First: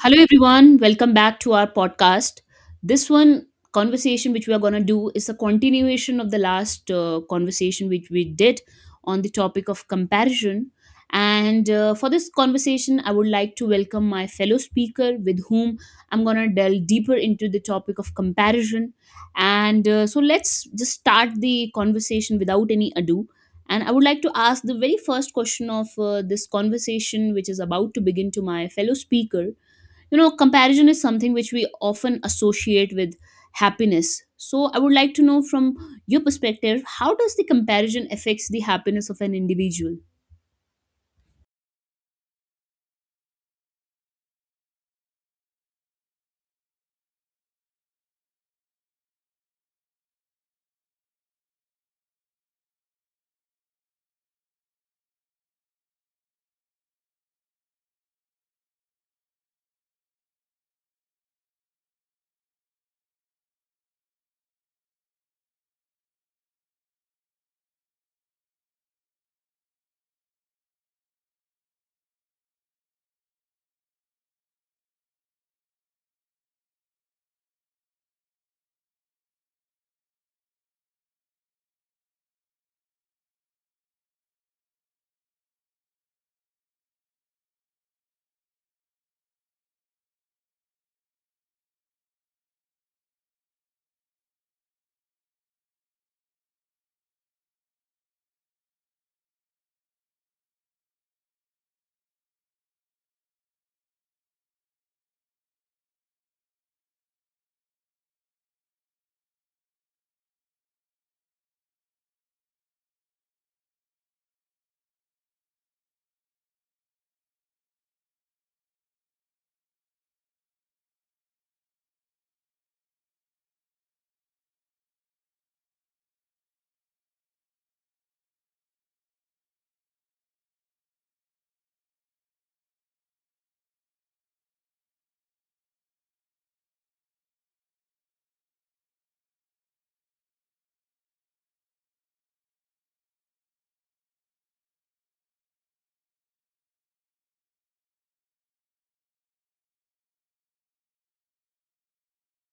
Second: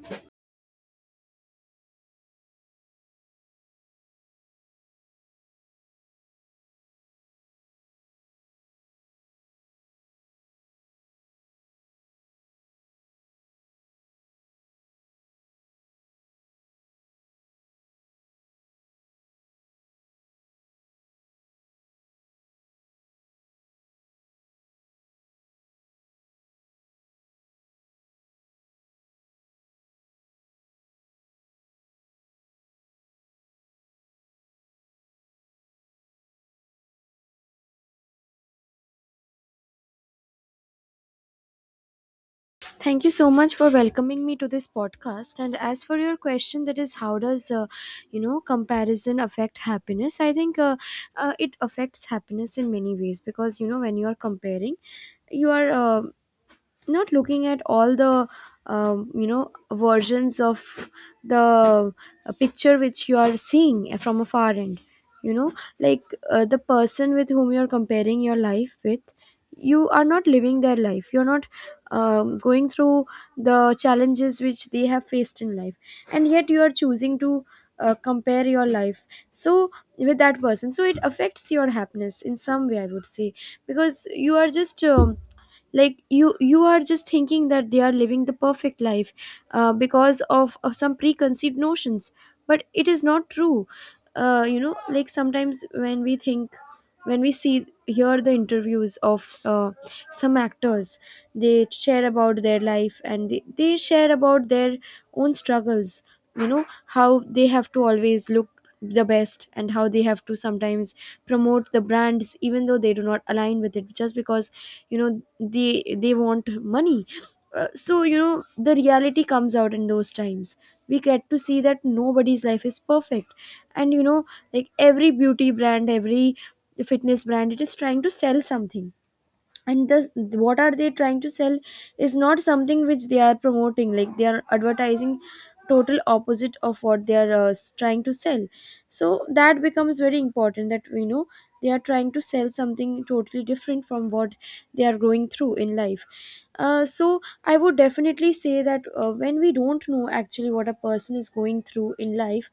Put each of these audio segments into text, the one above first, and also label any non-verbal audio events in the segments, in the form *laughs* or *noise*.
Hello, everyone. Welcome back to our podcast. This one conversation which we are going to do is a continuation of the last conversation which we did on the topic of comparison. And For this conversation, I would like to welcome my fellow speaker with whom I'm going to delve deeper into the topic of comparison. And so let's just start the conversation without any ado. And I would like to ask the very first question of this conversation, which is about to begin to my fellow speaker. You know, comparison is something which we often associate with happiness, so I would like to know from your perspective, how does the comparison affects the happiness of an individual? Thank you so much for welcoming me to this podcast. And as for your question, that is, how does comparison affect happiness? I think it affects happiness in many ways, because when you are comparing, you are not looking at all the versions of the picture, which you are seeing from a far end. You know like uh, the person with whom you're comparing your life with, you are not living their life, you're not going through the challenges which they have faced in life, and yet you are choosing to compare your life, so, with that person. So it affects your happiness in some way, I would say, because you are just like you are just thinking that they are living the perfect life because of some preconceived notions. But it is not true. Like, sometimes when we think, when we see, hear the interviews of some actors, they share about their life, and they share about their own struggles. You know how they have to always look the best, and how they have to sometimes promote the brands even though they do not align with it, just because you know they they want money. So the reality comes out in those times. We get to see that nobody's life is perfect. And like every beauty brand, every fitness brand, it is trying to sell something. And the, what are they trying to sell is not something which they are promoting. Like, they are advertising total opposite of what they are trying to sell. So that becomes very important, that they are trying to sell something totally different from what they are going through in life. So I would definitely say that when we don't know actually what a person is going through in life,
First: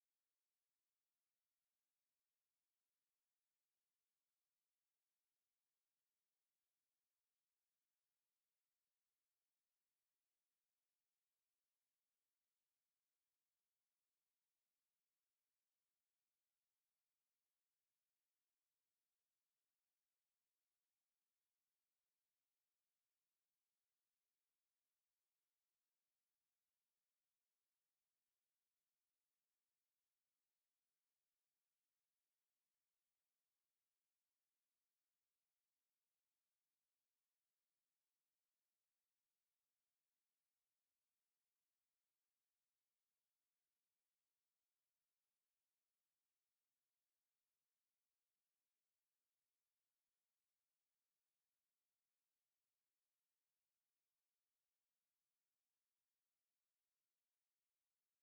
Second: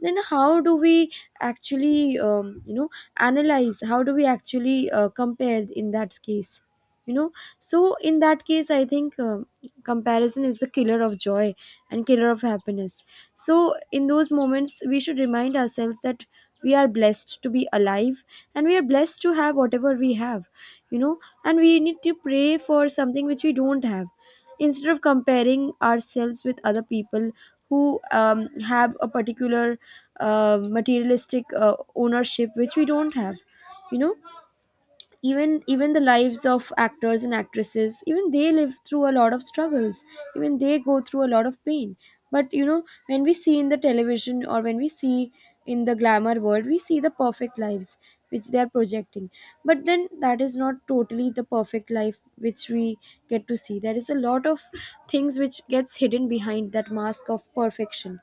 then how do we actually analyze, how do we actually compare in that case? you know so in that case I think comparison is the killer of joy and killer of happiness. So in those moments we should remind ourselves that we are blessed to be alive, and we are blessed to have whatever we have, you know and we need to pray for something which we don't have, instead of comparing ourselves with other people who have a particular materialistic ownership which we don't have. you know even the lives of actors and actresses, even they live through a lot of struggles, even they go through a lot of pain. But when we see in the television, or when we see in the glamour world, we see the perfect lives which they are projecting. But then, that is not totally the perfect life which we get to see. There is a lot of things which gets hidden behind that mask of perfection.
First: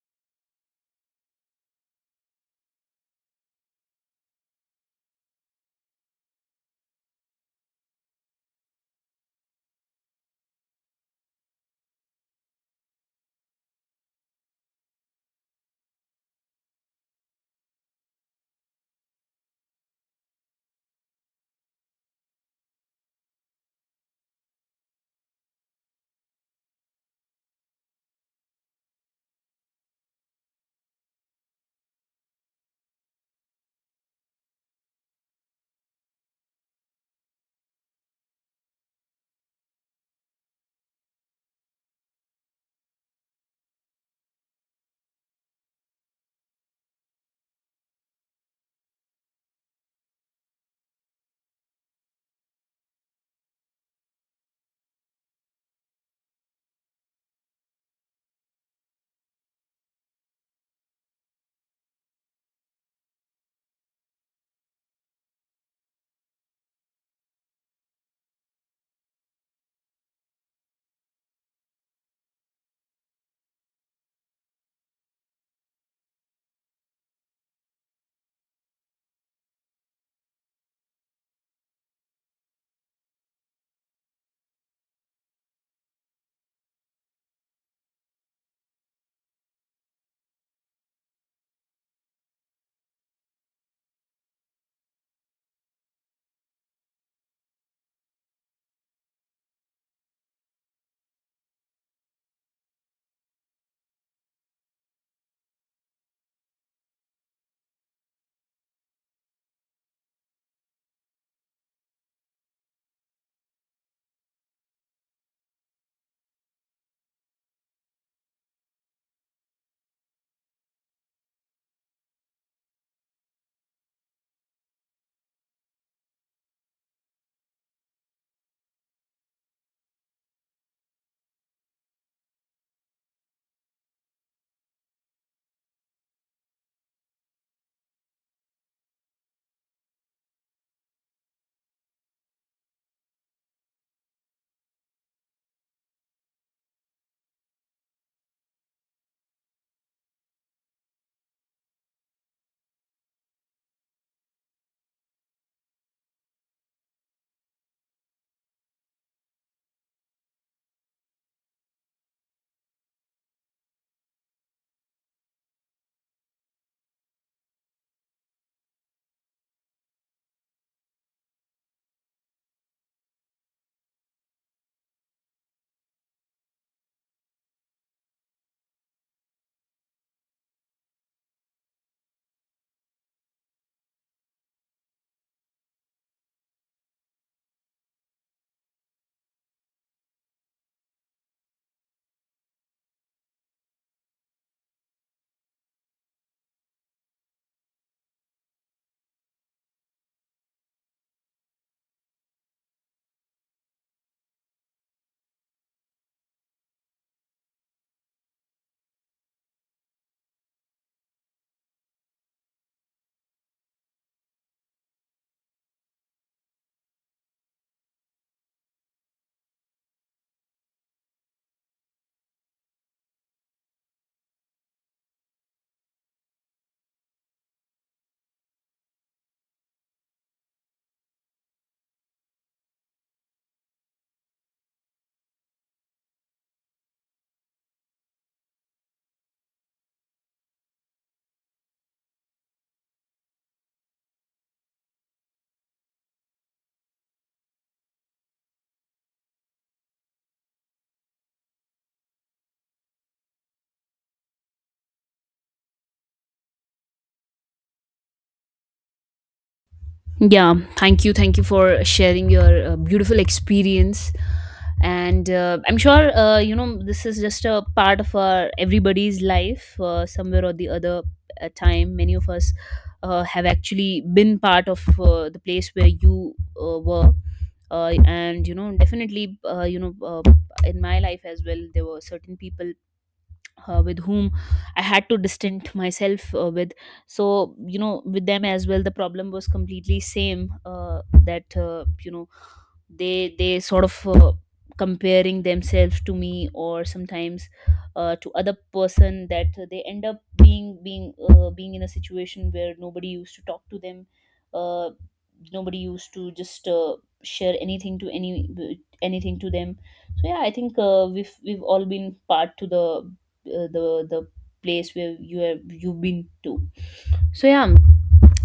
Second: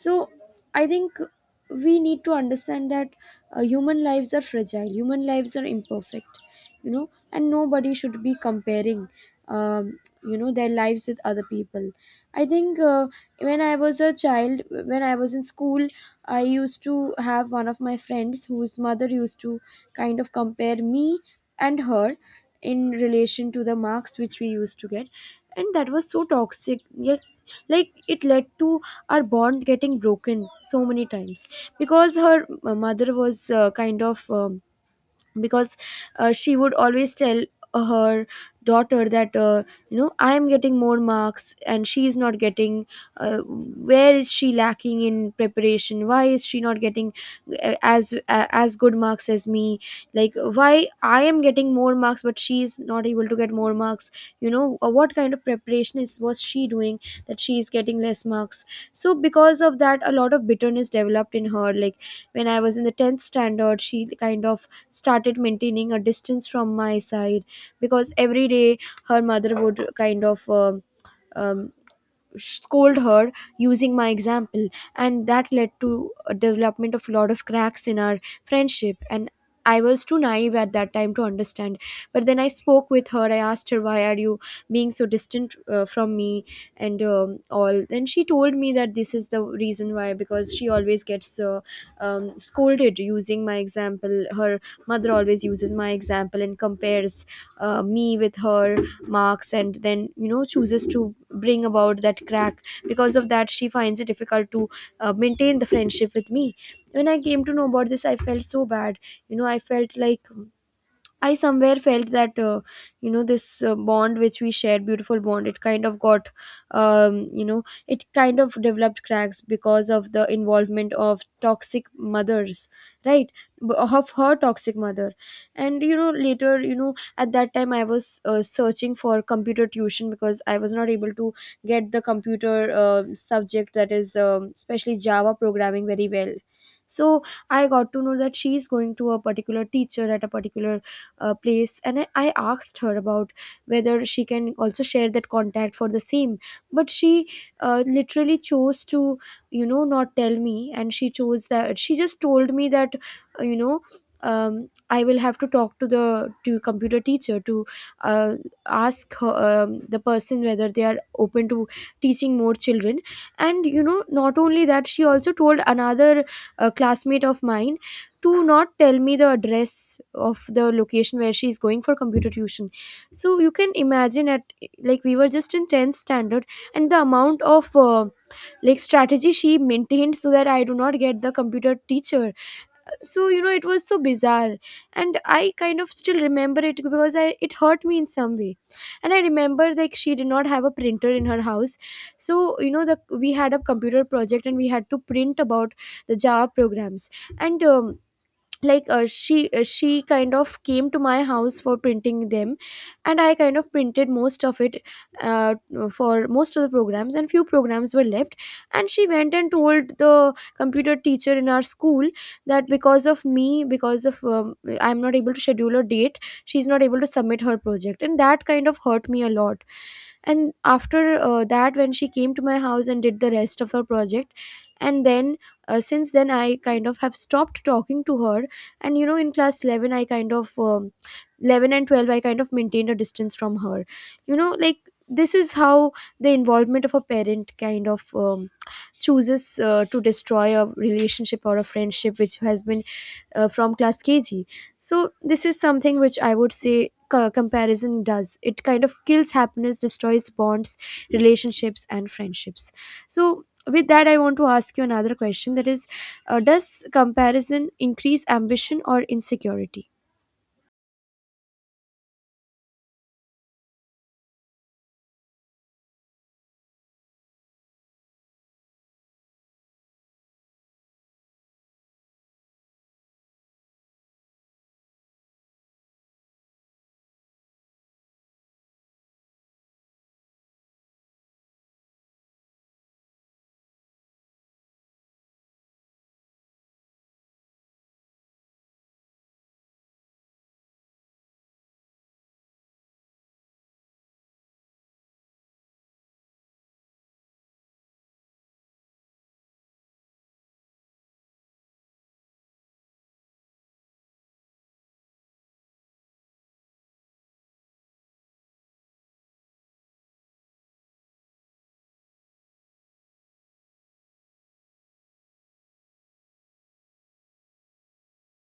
So I think we need to understand that human lives are fragile, human lives are imperfect. And nobody should be comparing their lives with other people. I think when I was a child, when I was in school, I used to have one of my friends whose mother used to kind of compare me and her in relation to the marks which we used to get, and that was so toxic. Yet, like, it led to our bond getting broken so many times, because her mother was kind of because she would always tell her daughter that I am getting more marks and she is not getting where is she lacking in preparation, why is she not getting as good marks as me? Like, why I am getting more marks but she is not able to get more marks? What kind of preparation is was she doing that she is getting less marks? So because of that, a lot of bitterness developed in her. Like, when I was in the 10th standard, she kind of started maintaining a distance from my side, because every day her mother would kind of um, scold her using my example. And that led to a development of a lot of cracks in our friendship, and I was too naive at that time to understand. But then I spoke with her. I asked her, why are you being so distant from me? And all. Then she told me that this is the reason why, because she always gets scolded using my example. Her mother always uses my example and compares me with her marks, and then chooses to bring about that crack. Because of that, she finds it difficult to maintain the friendship with me. When I came to know about this, I felt so bad. I felt like I somewhere felt that this bond which we shared, beautiful bond, it kind of got it kind of developed cracks because of the involvement of toxic mothers, right? Of her toxic mother. And later, at that time I was searching for computer tuition, because I was not able to get the computer subject, that is, especially Java programming, very well. So I got to know that she is going to a particular teacher at a particular place, and I asked her about whether she can also share that contact for the same. But she literally chose to, not tell me, and she chose that she just told me that uh, you know I will have to talk to the to computer teacher to uh, ask her, the person, whether they are open to teaching more children. And not only that, she also told another classmate of mine to not tell me the address of the location where she's going for computer tuition. So you can imagine — at like, we were just in 10th standard, and the amount of like strategy she maintained so that I do not get the computer teacher. So it was so bizarre, and I kind of still remember it, because I it hurt me in some way. And I remember, like, she did not have a printer in her house. So you know the we had a computer project, and we had to print about the Java programs, and she kind of came to my house for printing them. And I kind of printed most of it, uh, for most of the programs, and few programs were left. And she went and told the computer teacher in our school that because of me, because of I'm not able to schedule a date, she's not able to submit her project, and that kind of hurt me a lot. And after that, when she came to my house and did the rest of her project. And then since then I kind of have stopped talking to her. And in class 11, I kind of 11 and 12 I kind of maintained a distance from her. Like, this is how the involvement of a parent kind of chooses to destroy a relationship or a friendship which has been from class KG. So this is something which I would say: comparison does — it kind of kills happiness, destroys bonds, relationships, and friendships. So, with that, I want to ask you another question, that is, does comparison increase ambition or insecurity? Yeah, thank you. Thank you for sharing your beautiful experience. And I'm sure, you know, this is just a part of our, everybody's life, somewhere or the other time. Many of us have actually been part of the place where you were. And, you know, definitely, you know, in my life as well, there were certain people with whom I had to distance myself with. So you know, with them as well, the problem was completely same. That you know, they sort of comparing themselves to me, or sometimes to other person, that they end up being in a situation where nobody used to talk to them. Uh, Nobody used to just share anything to anything to them. So yeah, I think we've all been part to the uh, the the place where you've been to. So yeah,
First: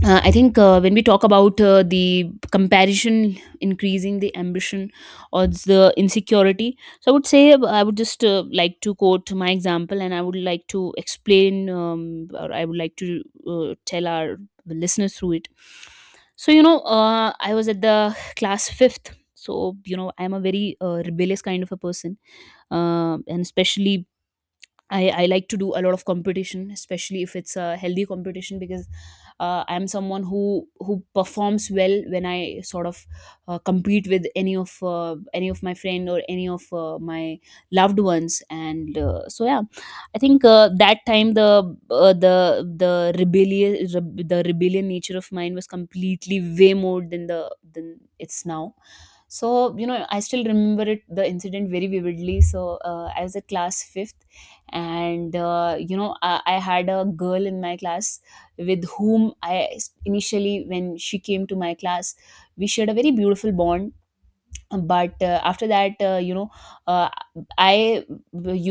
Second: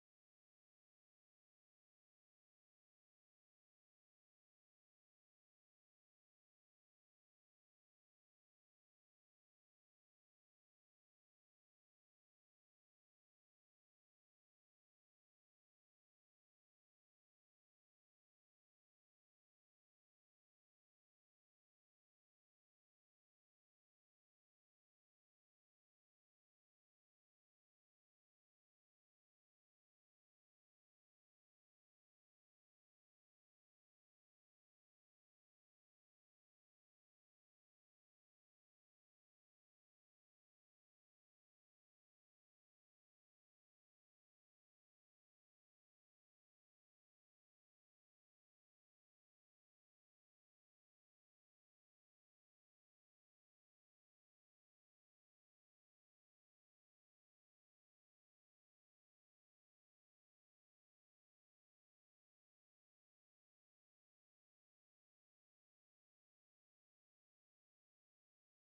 I think when we talk about the comparison increasing the ambition or the insecurity, so I would say I would just like to quote my example and I would like to explain, or I would like to tell our listeners through it. So, you know, I was at the class fifth. So, you know, I'm a very rebellious kind of a person. And especially I like to do a lot of competition, especially if it's a healthy competition, because I'm someone who performs well when I sort of compete with any of my friend or any of my loved ones, and so yeah, I think that time the the rebellion nature of mine was completely way more than the than it's now. So you know, I still remember it the incident very vividly. So I was at class fifth and you know I had a girl in my class with whom initially when she came to my class we shared a very beautiful bond. But after that, you know, uh, I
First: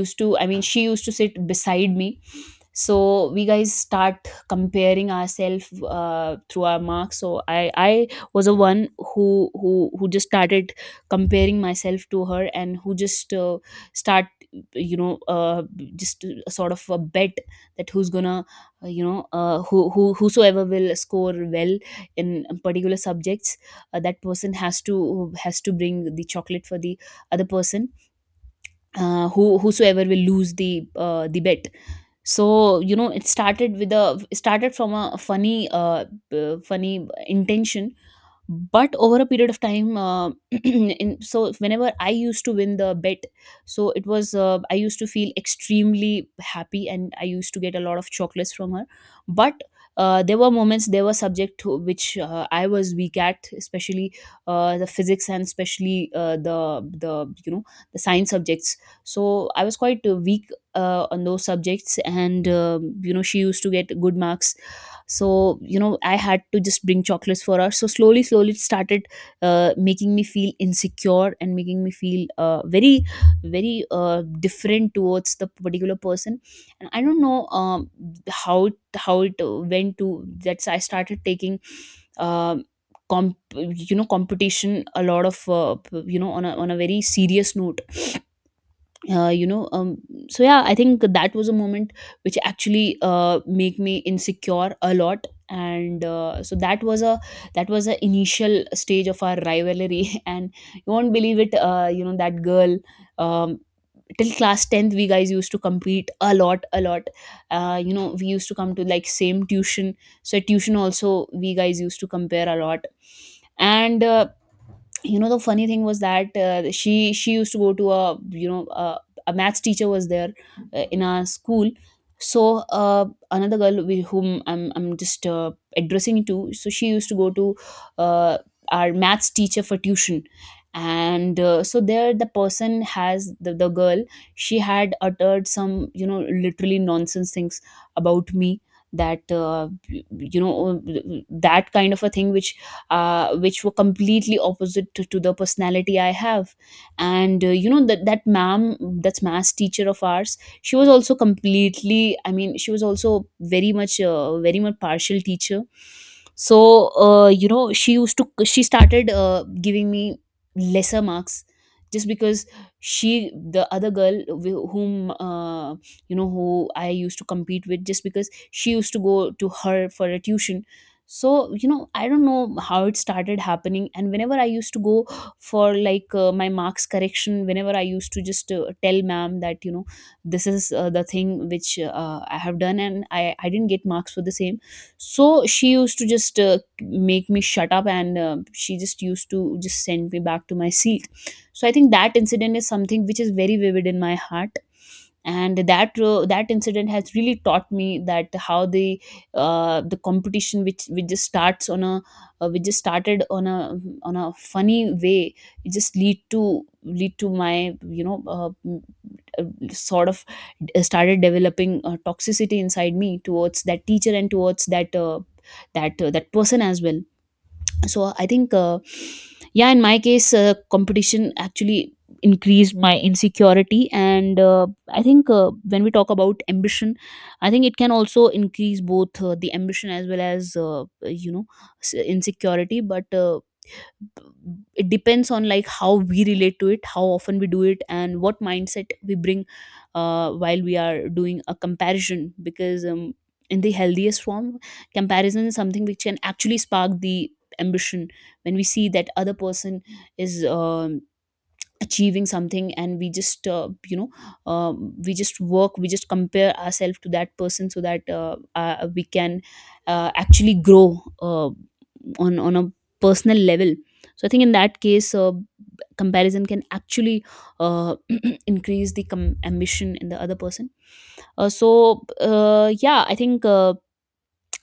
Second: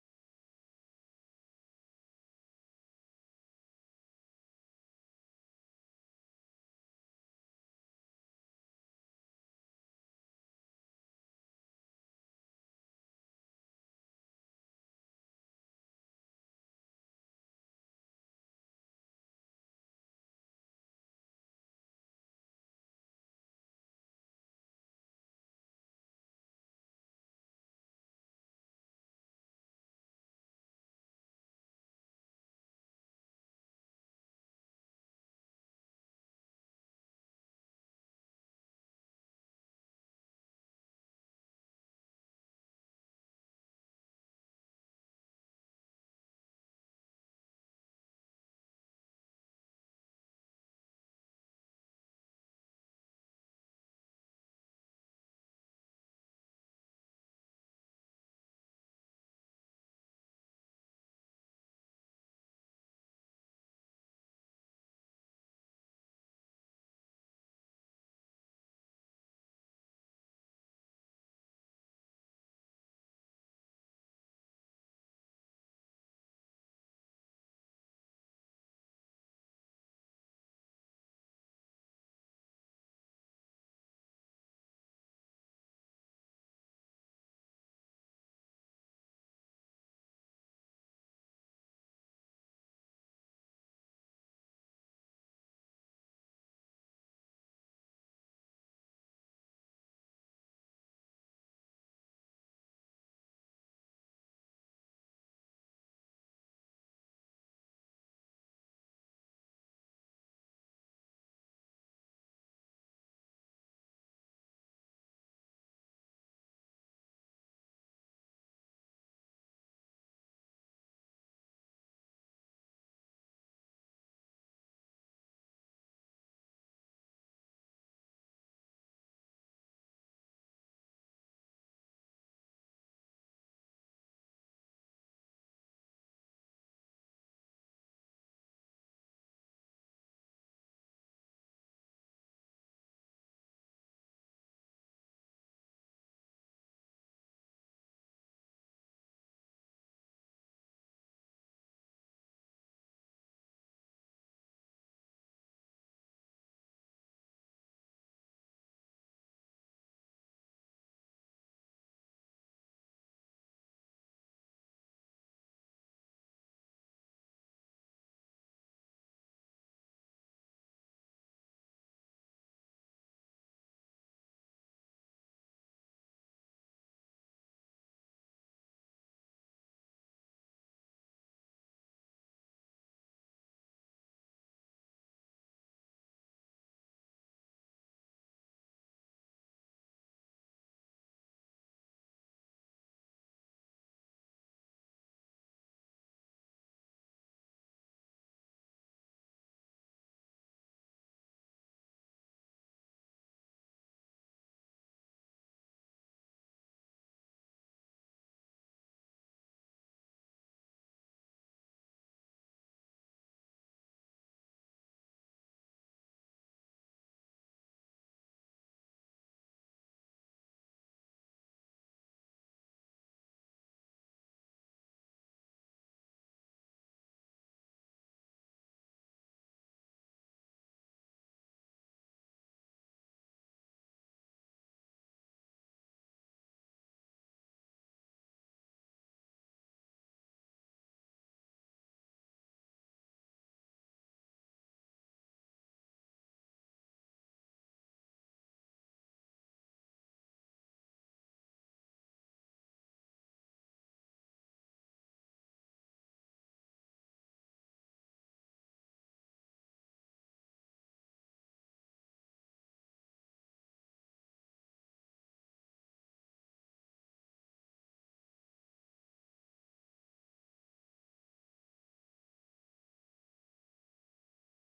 used to, I mean, she used to sit beside me, so we guys start comparing ourselves through our marks. So I was a one who just started comparing myself to her, and who just start, you know, just a sort of a bet that who's gonna, who whosoever will score well in particular subjects, that person has to bring the chocolate for the other person, who whosoever will lose the bet. So you know, it started from a funny funny intention, but over a period of time, *clears throat* in, so whenever I used to win the bet, so it was, I used to feel extremely happy and I used to get a lot of chocolates from her. But there were moments, there were subject to which I was weak at, especially the physics, and especially the you know, the science subjects. So I was quite weak on those subjects, and you know, she used to get good marks. So you know, I had to just bring chocolates for her. So slowly slowly it started making me feel insecure and making me feel very very different towards the particular person. And I don't know, how it went to, that's I started taking, um, comp you know, competition a lot of, you know, on a very serious note. Uh, you know um, so yeah, I think that was a moment which actually make me insecure a lot. And uh, so that was a, that was a initial stage of our rivalry *laughs* and you won't believe it, you know, that girl, um, till class 10th we guys used to compete a lot a lot. You know, we used to come to like same tuition. So at tuition also we guys used to compare a lot. And You know, the funny thing was that, she used to go to a you know a maths teacher was there in our school. So another girl with whom I'm just addressing to, so she used to go to uh, our maths teacher for tuition. And So there the person has the girl, she had uttered some you know literally nonsense things about me, that you know, that kind of a thing which were completely opposite to the personality I have. And you know, that that ma'am, that's math teacher of ours, she was also completely. I mean, she was also very much, very much partial teacher. So you know, she used to she started giving me lesser marks just because she the other girl, whom, you know, who I used to compete with, just because she used to go to her for a tuition. So you know, I don't know how it started happening, and whenever I used to go for like my marks correction, whenever I used to just tell ma'am that you know, this is the thing which I have done and I didn't get marks for the same, so she used to just make me shut up, and she just used to just send me back to my seat. So I think that incident is something which is very vivid in my heart, and that incident has really taught me that how the competition which just starts on a which just started on a funny way, it just lead to my you know uh, sort of started developing toxicity inside me towards that teacher and towards that, that person as well. So I think, yeah, in my case, competition actually increased my insecurity. And I think when we talk about ambition, I think it can also increase both the ambition as well as you know, insecurity. But it depends on like how we relate to it, how often we do it, and what mindset we bring while we are doing a comparison. Because in the healthiest form, comparison is something which can actually spark the ambition. When we see that other person is achieving something and we just you know, we just work, we just compare ourselves to that person so that we can actually grow uh, on a personal level. So I think in that case, comparison can actually uh, *clears throat* increase the ambition in the other person. So yeah, I think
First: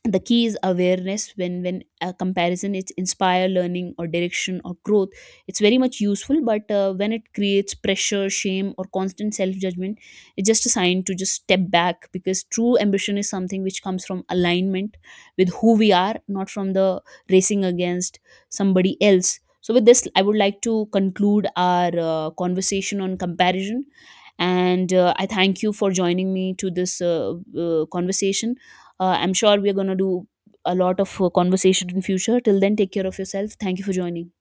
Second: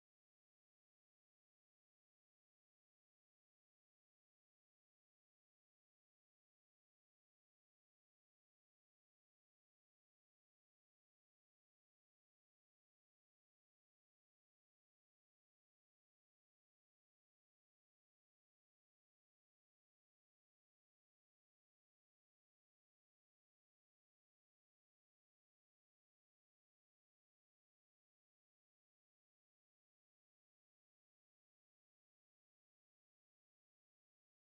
the key is awareness. When a comparison it's inspire learning or direction or growth, it's very much useful. But when it creates pressure, shame, or constant self judgment, it's just a sign to just step back, because true ambition is something which comes from alignment with who we are, not from the racing against somebody else. So with this, I would like to conclude our conversation on comparison. And I thank you for joining me to this conversation. I'm sure we're going to do a lot of conversation in future. Till then, take care of yourself. Thank you for joining.